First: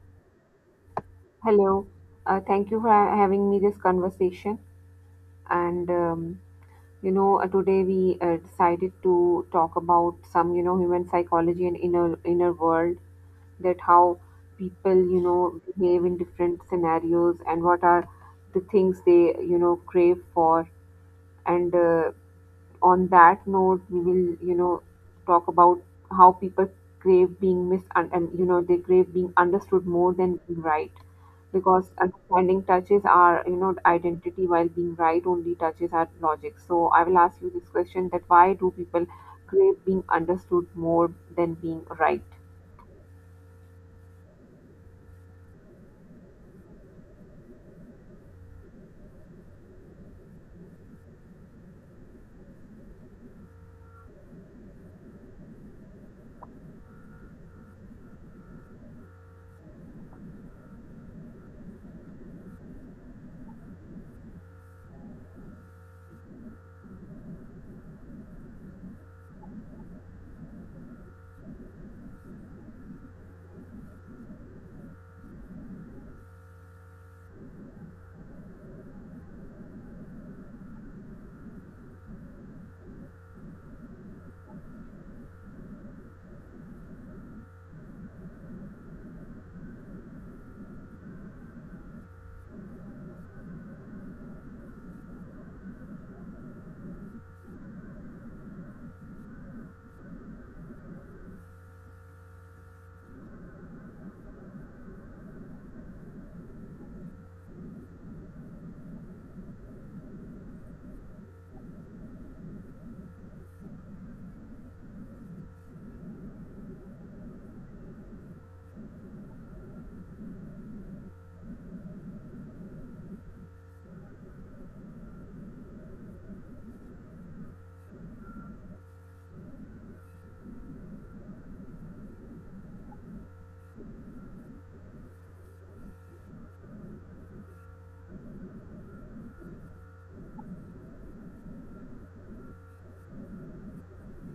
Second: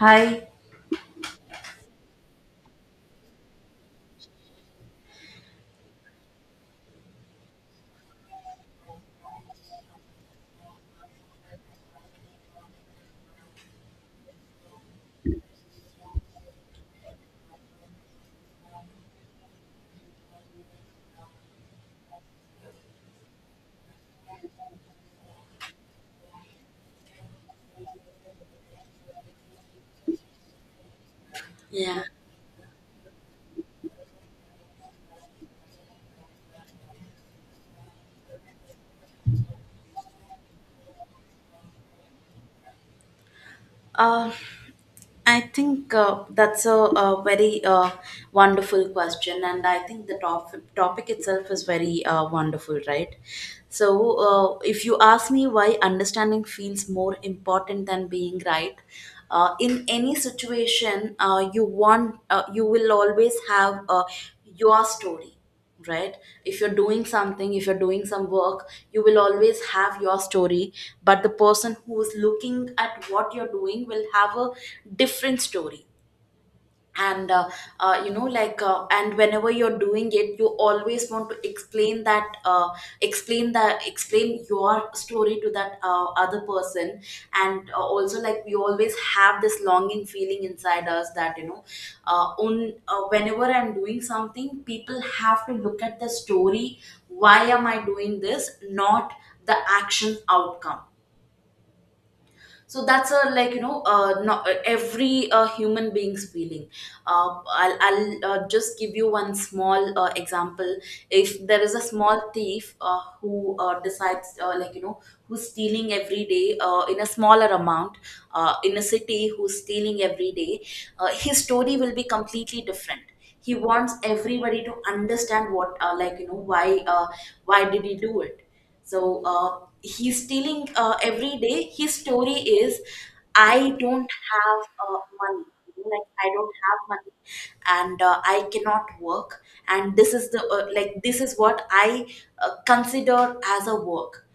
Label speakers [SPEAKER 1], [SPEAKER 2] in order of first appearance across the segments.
[SPEAKER 1] Hi.
[SPEAKER 2] Hello. Thank you for having me this conversation. And um, Today we decided to talk about some, human psychology and inner world. That how people, behave in different scenarios and what are the things they, crave for. And On that note, we will, talk about how people crave being mis and they crave being understood more than being right, because
[SPEAKER 1] Yeah,
[SPEAKER 2] understanding touches our identity, while being right only touches our logic. So I will ask you this question: that why do people crave being understood more than being right?
[SPEAKER 1] Uh, I think that's a very wonderful question, and I think the topic itself is very wonderful, right? So, if you ask me why understanding feels more important than being right, in any situation, you will always have your story, right? If you're doing something, if you're doing some work, you will always have your story, but the person who is looking at what you're doing will have a different story. And uh, uh, you know like uh, and whenever you're doing it, you always want to explain your story to that other person. And also, like, we always have this longing feeling inside us, that, you know, on whenever I'm doing something, people have to look at the story, why am I doing this, not the action outcome. So that's a, like, you know, not every human being's feeling. I'll just give you one small example. If there is a small thief, who decides, like, you know, who's stealing every day, in a smaller amount, in a city, who's stealing every day, his story will be completely different. He wants everybody to understand what, like, you know, why did he do it. So, he's telling, every day his story is, "I don't have money. You know, like, I don't have money, and I cannot work, and this is the, like, this is what I consider as a work.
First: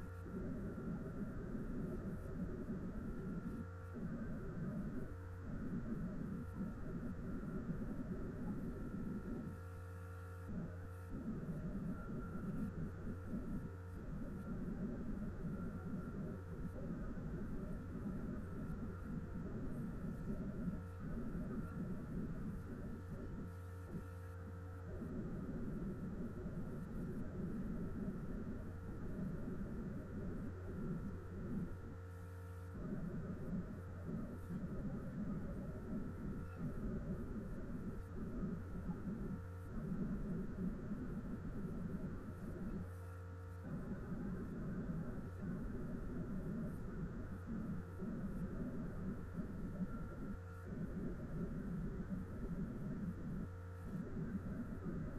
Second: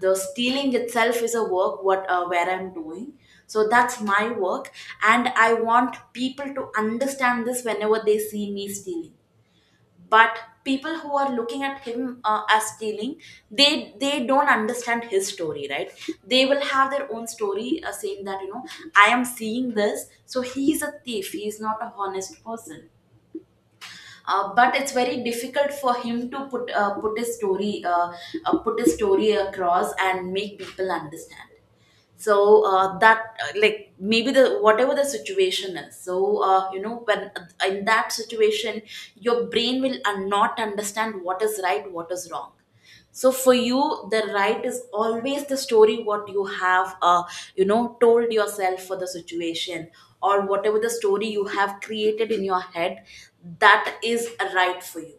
[SPEAKER 1] The stealing itself is a work what, where I'm doing. So that's my work, and I want people to understand this whenever they see me stealing." But people who are looking at him as stealing, they don't understand his story, right? They will have their own story, saying that, you know, I am seeing this, so he is a thief, he is not a honest person. But it's very difficult for him to put his story, across, and make people understand. So that like, maybe, the whatever the situation is, so, you know, when in that situation, your brain will not understand what is right, what is wrong. So for you, the right is always the story what you have, you know, told yourself for the situation, or whatever the story you have created in your head, that is a right for you.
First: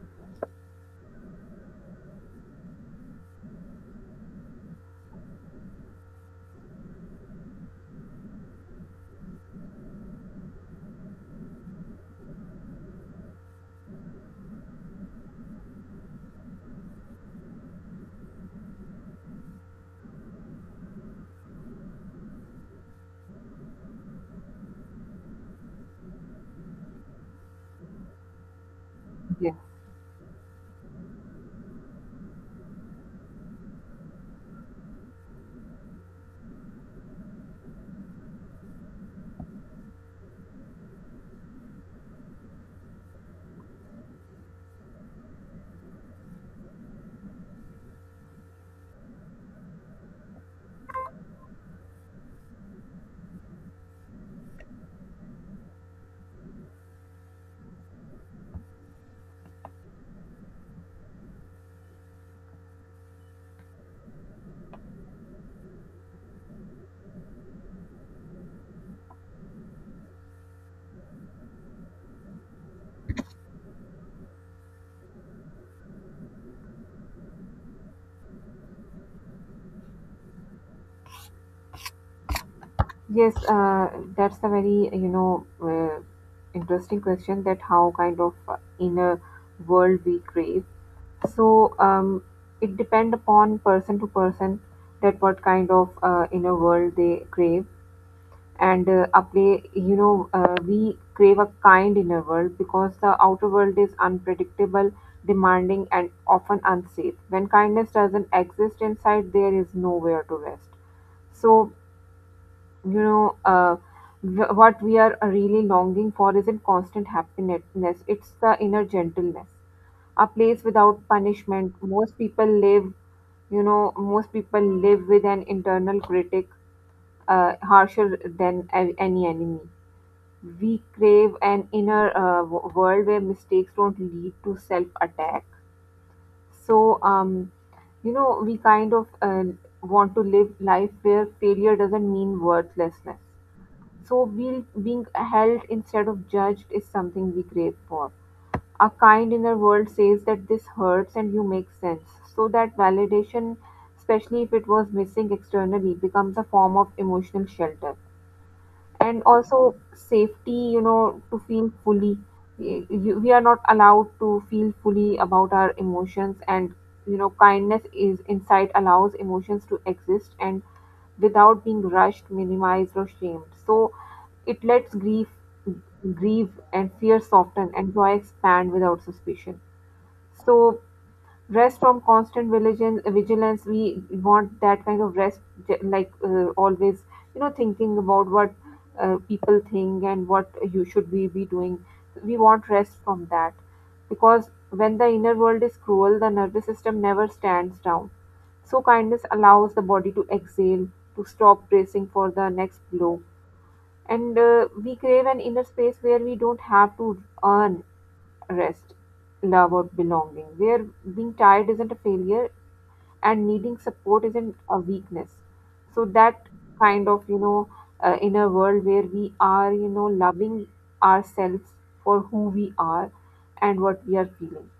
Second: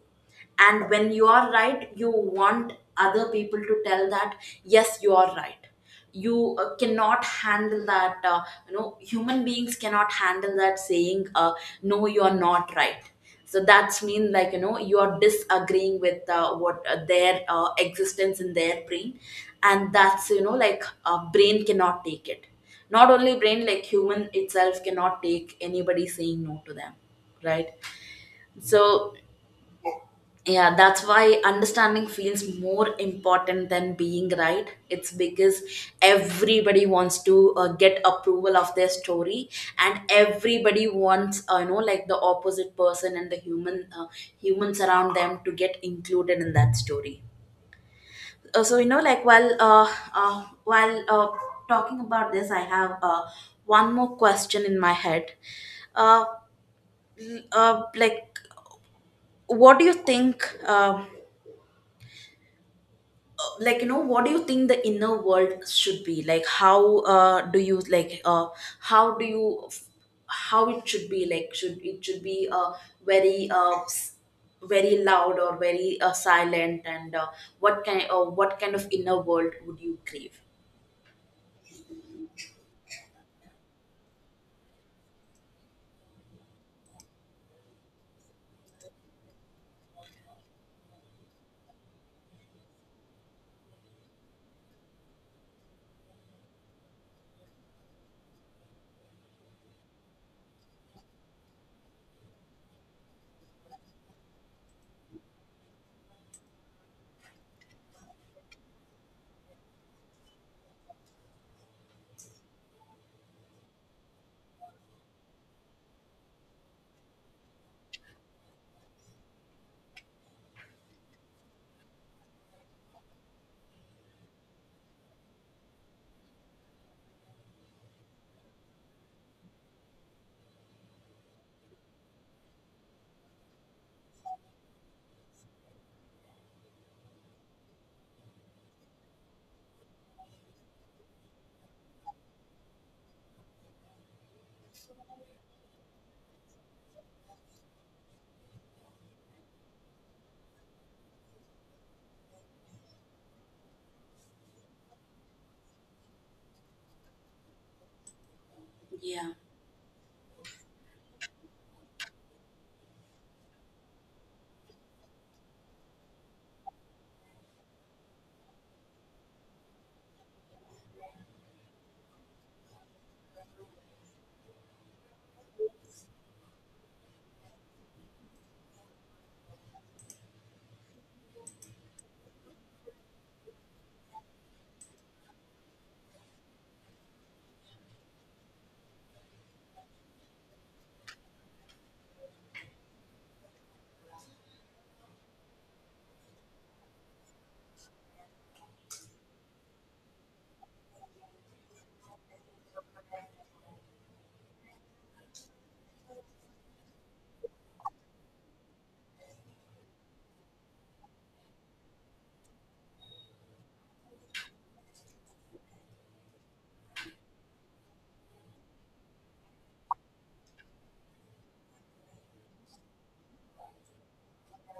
[SPEAKER 1] And when you are right, you want other people to tell that yes, you are right. You cannot handle that, you know, human beings cannot handle that, saying, no, you are not right. So that's mean, like, you know, you are disagreeing with what their existence in their brain, and that's, you know, like, brain cannot take it. Not only brain, like, human itself cannot take anybody saying no to them, right? So
[SPEAKER 2] Yeah.
[SPEAKER 1] yeah, that's why understanding feels more important than being right. It's because everybody wants to get approval of their story, and everybody wants, you know, like, the opposite person and the humans around them to get included in that story. So, you know, like, while talking about this, I have one more question in my head. Uh, like, what do you think? Like, you know, what do you think the inner world should be like? How do you like how do you how it should be like? Should it, should be very very loud, or very silent? And what kind of inner world would you crave?
[SPEAKER 2] Yes, that's a very, interesting question, that how kind of inner world we crave. So, it depend upon person to person that what kind of inner world they crave. And a play, we crave a kind inner world because the outer world is unpredictable, demanding, and often unsafe. When kindness doesn't exist inside, there is nowhere to rest. So you know uh, what we are really longing for isn't constant happiness, it's the inner gentleness, a place without punishment. Most people live, most people live with an internal critic harsher than any enemy. We crave an inner world where mistakes don't lead to self attack. So, we kind of want to live life where failure doesn't mean worthlessness. So, we, being held instead of judged is something we crave for. A kind inner world says that this hurts and you make sense. So, that validation, especially if it was missing externally, becomes a form of emotional shelter, and
[SPEAKER 1] Yeah.
[SPEAKER 2] also safety, to feel fully. We are not allowed to feel fully about our emotions. And kindness is insight, allows emotions to exist and without being rushed, minimized or shamed. So it lets grief grieve, and fear soften, and joy expand without suspicion. So, rest from constant vigilance, we want that kind of rest. Always thinking about what people think and what you should we be doing, we want rest from that, because when the inner world is cruel the nervous system never stands down. So kindness allows the body to exhale, to stop bracing for the next blow. And we crave an inner space where we don't have to earn rest, love, or belonging, where being tired isn't a failure and needing support isn't a weakness. So that kind of, inner world where we are, loving ourselves for who we are and what we are feeling.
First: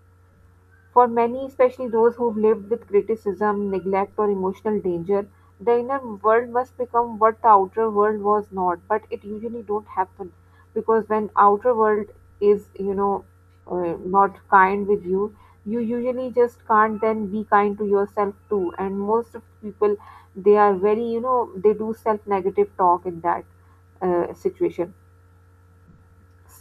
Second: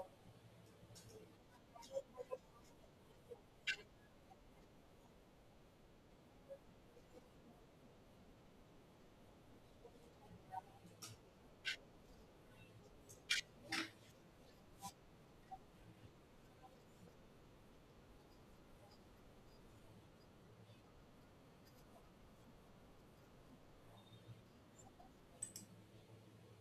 [SPEAKER 2] For many, especially those who've lived with criticism, neglect, or emotional danger, the inner world must become what the outer world was not. But it usually don't happen, because when outer world is, not kind with you, you usually just can't then be kind to yourself too. And most of people, they are very, they do self-negative talk in that situation.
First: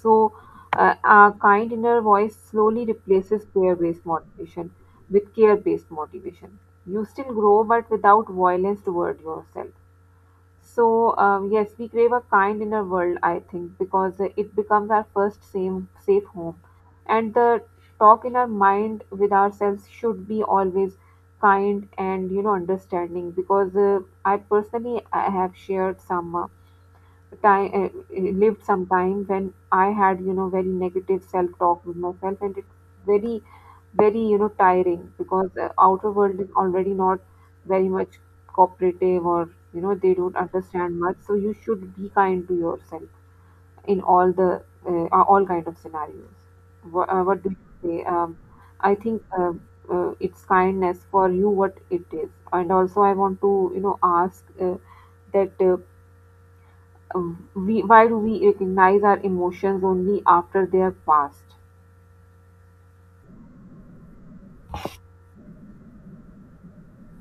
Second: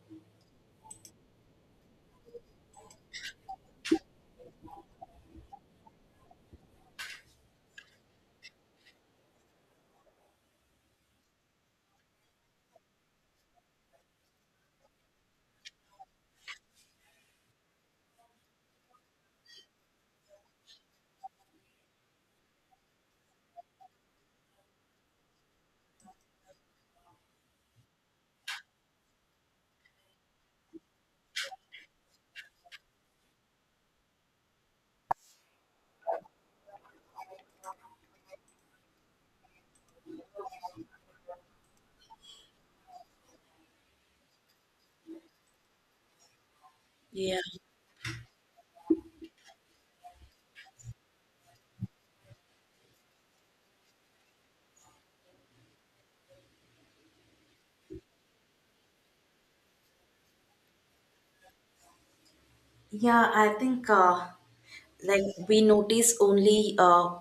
[SPEAKER 2] So, our kind inner voice slowly replaces fear based motivation with care based motivation. You still grow, but without violence toward yourself. So, yes, we crave a kind inner world, I think, because it becomes our first same safe home. And the talk in our mind with ourselves should be always kind and understanding, because I personally I have shared some time, lived some time when I had, very negative self talk with myself, and it's very, very, tiring, because the outer world is already not very much cooperative, or they don't understand much. So you should be kind to yourself in all the, all kind of scenarios.
[SPEAKER 1] Yeah.
[SPEAKER 2] What do you say? I think, it's kindness for you what it is. And also I want to, ask, that. We, why do we recognize our emotions only after they are past?
[SPEAKER 1] Yeah, I think like, we notice only uh,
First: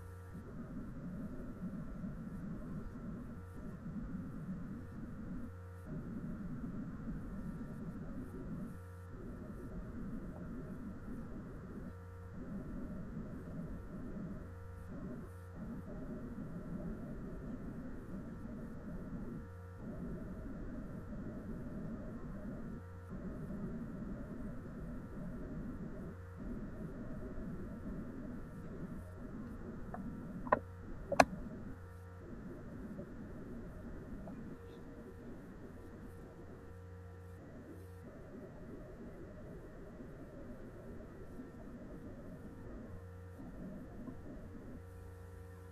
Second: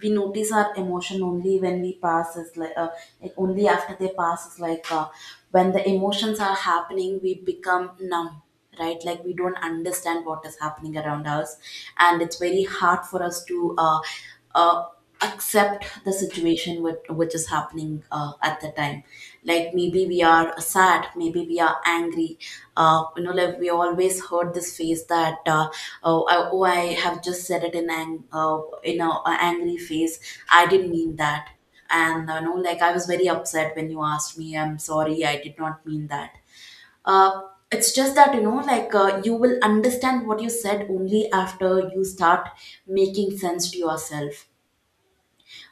[SPEAKER 1] we notice our emotion only when we pass is like only after they pass, is like, when the emotions are happening, we become numb, right? Like, we don't understand what is happening around us, and it's very hard for us to uh, accept the situation which is happening at the time. Like, maybe we are sad, maybe we are angry. You know, like, we always heard this phrase that, oh, I have just said it in in a angry phase, I didn't mean that. And, you know, like, I was very upset when you asked me, I'm sorry, I did not mean that. uh, it's just that, you know, like, you will understand what you said only after you start making sense to yourself.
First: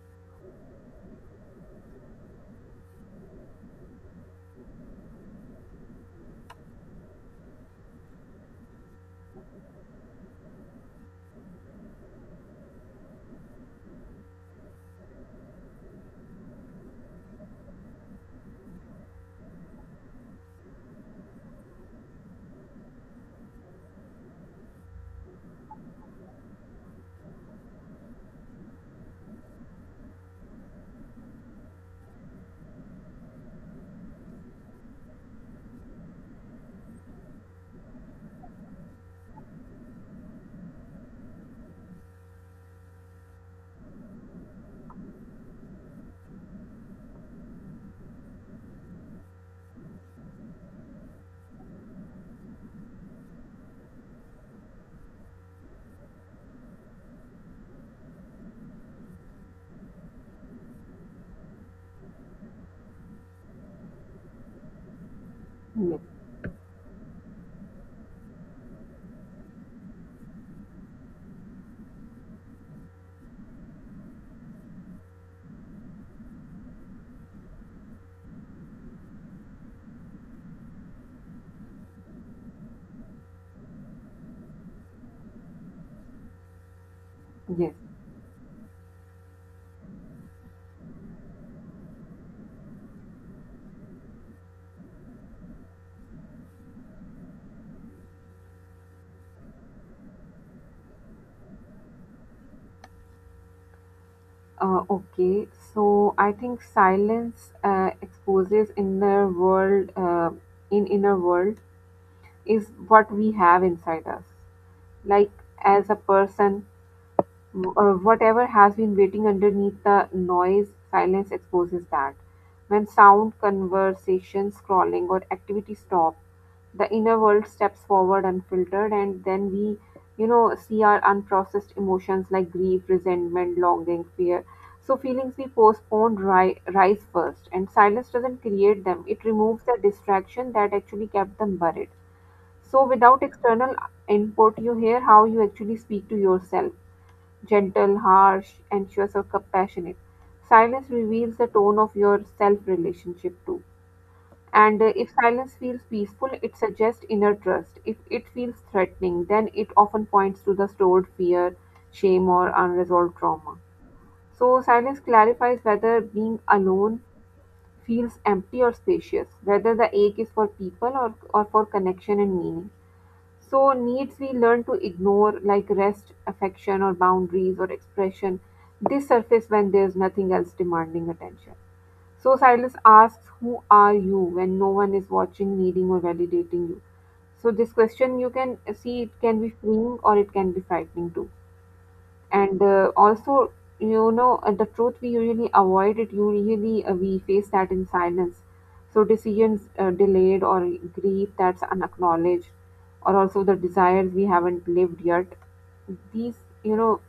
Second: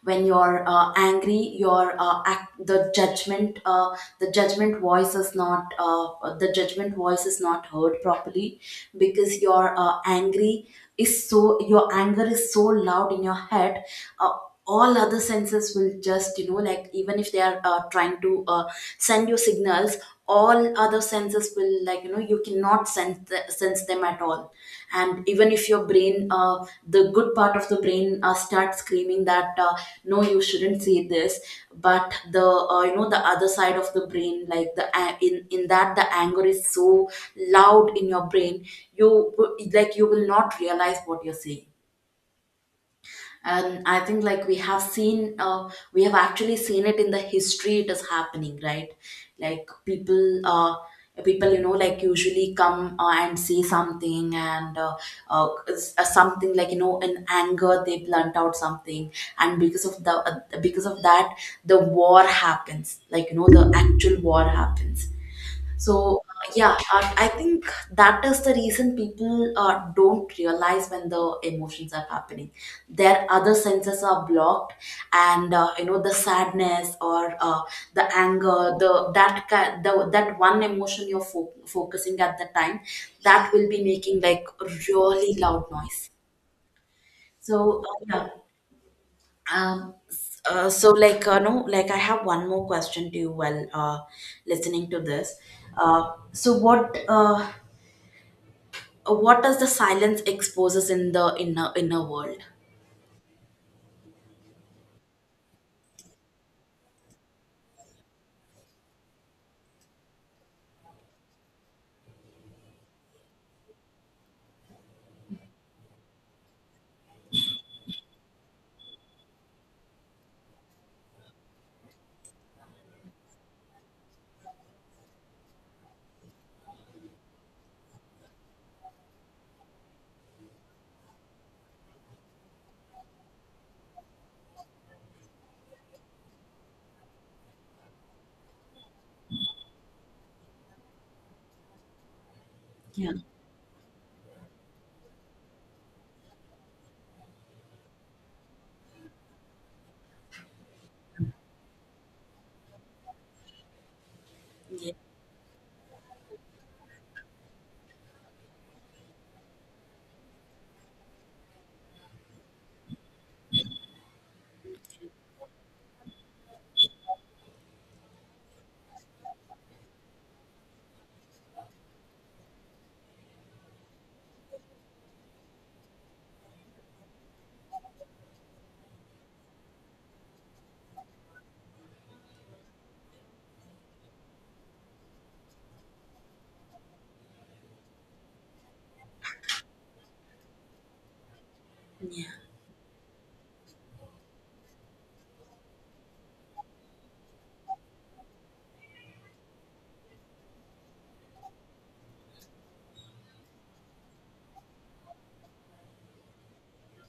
[SPEAKER 1] When you're angry, your the judgment, the judgment voice is not the judgment voice is not heard properly, because your angry is so your anger is so loud in your head. uh, all other senses will just, you know, like, even if they are trying to send you signals, all other senses will, like, you know, you cannot sense them at all. And even if your brain, the good part of the brain, starts screaming that, no, you shouldn't see this, but the, you know, the other side of the brain, like, the a- in that, the anger is so loud in your brain, like, you will not realize what you're saying. And I think, like, we have actually seen it in the history, it is happening, right? Like, people, you know, like, usually come and see something, and something, like, you know, in anger, they blunt out something, and because of the, because of that, the war happens, like, you know, the actual war happens. So
[SPEAKER 2] Yes.
[SPEAKER 1] yeah, I think that is the reason people don't realize when the emotions are happening. Their other senses are blocked, and you know, the sadness, or the anger, the that ki- the that one emotion you're focusing at the time, that will be making, like, really loud noise.
[SPEAKER 2] Yes.
[SPEAKER 1] So yeah. So, like, no, like, I have one more question to you while listening to this. So what does the silence exposes in the inner world?
[SPEAKER 2] Okay. So I think silence exposes inner world in Inner world is what we have inside us, like as a person, or whatever has been waiting underneath the noise. Silence exposes that. When sound, conversation, scrolling, or activity stop, the inner world steps forward unfiltered, and then we, see our unprocessed emotions like grief, resentment, longing, fear. So, feelings we postponed rise first, and silence doesn't create them, it removes the distraction that actually kept them buried. So,
[SPEAKER 1] Yeah.
[SPEAKER 2] without external input, you hear how you actually speak to yourself: gentle, harsh, anxious, or compassionate. Silence reveals the tone of your self relationship too. And
[SPEAKER 1] Yeah,
[SPEAKER 2] uh, if silence feels peaceful, it suggests inner trust. If it feels threatening, then it often points to the stored fear, shame, or unresolved trauma. So, silence clarifies whether being alone feels empty or spacious, whether the ache is for people, or for connection and meaning. So, needs we learn to ignore, like rest, affection, or boundaries or expression, they surface when there's nothing else demanding attention. So, Silas asks, who are you when no one is watching, needing, or validating you? So, this question, you can see, it can be freeing or it can be frightening too.
[SPEAKER 1] yeah,
[SPEAKER 2] And also, the truth we usually avoid, it usually, we face that in silence. So decisions delayed, or grief that's unacknowledged, or also the desires we haven't lived yet, these, you know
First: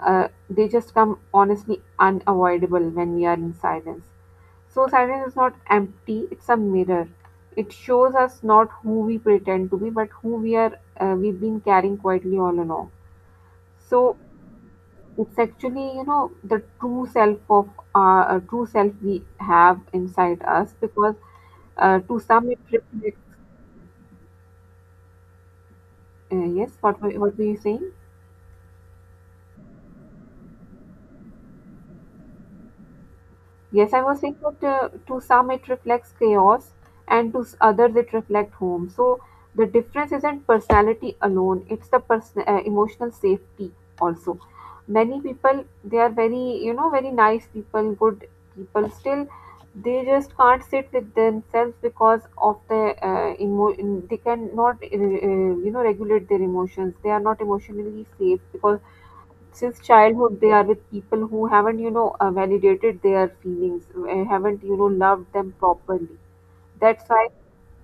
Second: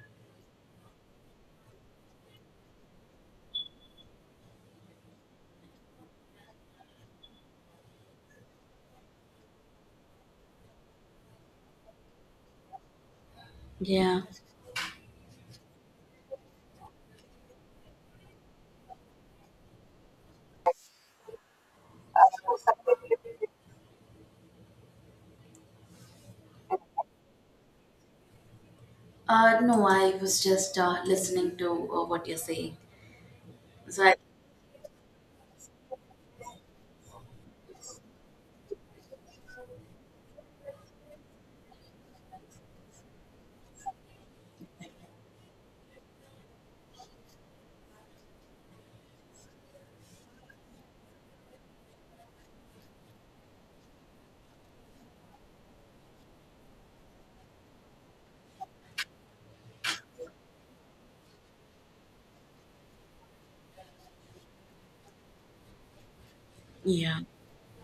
[SPEAKER 2] they just come honestly unavoidable when we are in silence. So silence is not empty, it's a mirror. It shows us not who we pretend to be but who we are, we've been carrying quietly all along. So
[SPEAKER 1] yeah.
[SPEAKER 2] it's actually, the true self of our, true self we have inside us, because to some it reflects, yes, what were you saying?
[SPEAKER 1] No, I was just listening to what you're saying.
[SPEAKER 2] Yes,
[SPEAKER 1] So
[SPEAKER 2] I
[SPEAKER 1] I,
[SPEAKER 2] was saying that, to some it reflects chaos and to others it reflects home. So the difference isn't personality alone, it's the person, emotional safety also. Many people, they are very, very nice people, good people, still they just can't sit with themselves, because of the, they cannot, regulate their emotions. They are not emotionally safe, because since childhood they are with people who haven't, validated their feelings, haven't, loved them properly. That's
[SPEAKER 1] yeah,
[SPEAKER 2] why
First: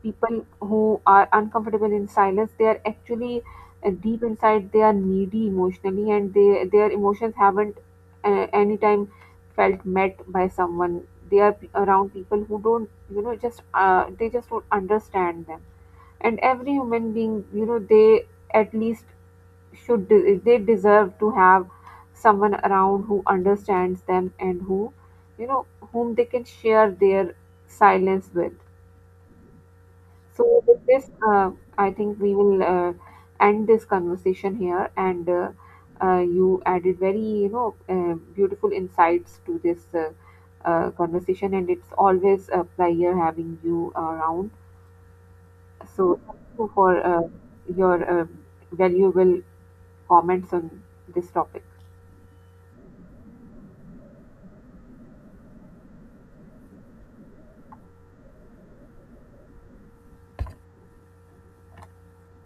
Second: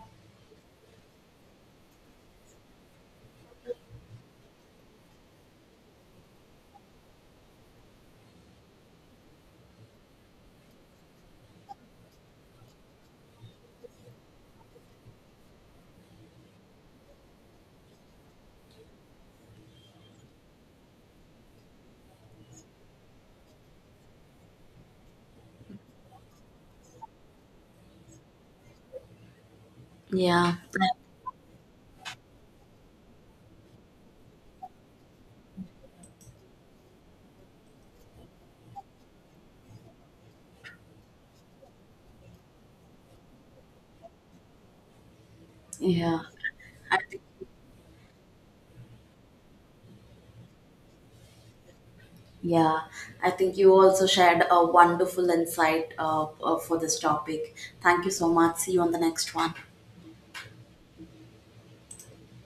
[SPEAKER 2] people who are uncomfortable in silence, they are actually, deep inside they are needy emotionally, and they their emotions haven't, anytime felt met by someone. They are around people who don't, you know just they just don't understand them. And every human being, they, at least, should they deserve to have someone around who understands them and who, you know whom they can share their silence with.
[SPEAKER 1] yeah,
[SPEAKER 2] So with this, I think we will, end this conversation here. And you added very, beautiful insights to this, conversation, and it's always a pleasure having you around. So
[SPEAKER 1] yeah.
[SPEAKER 2] thank you for
[SPEAKER 1] I think,
[SPEAKER 2] your valuable comments on this topic.
[SPEAKER 1] yeah, I think you also shared a wonderful insight for this topic. Thank you so much. See you on the next one.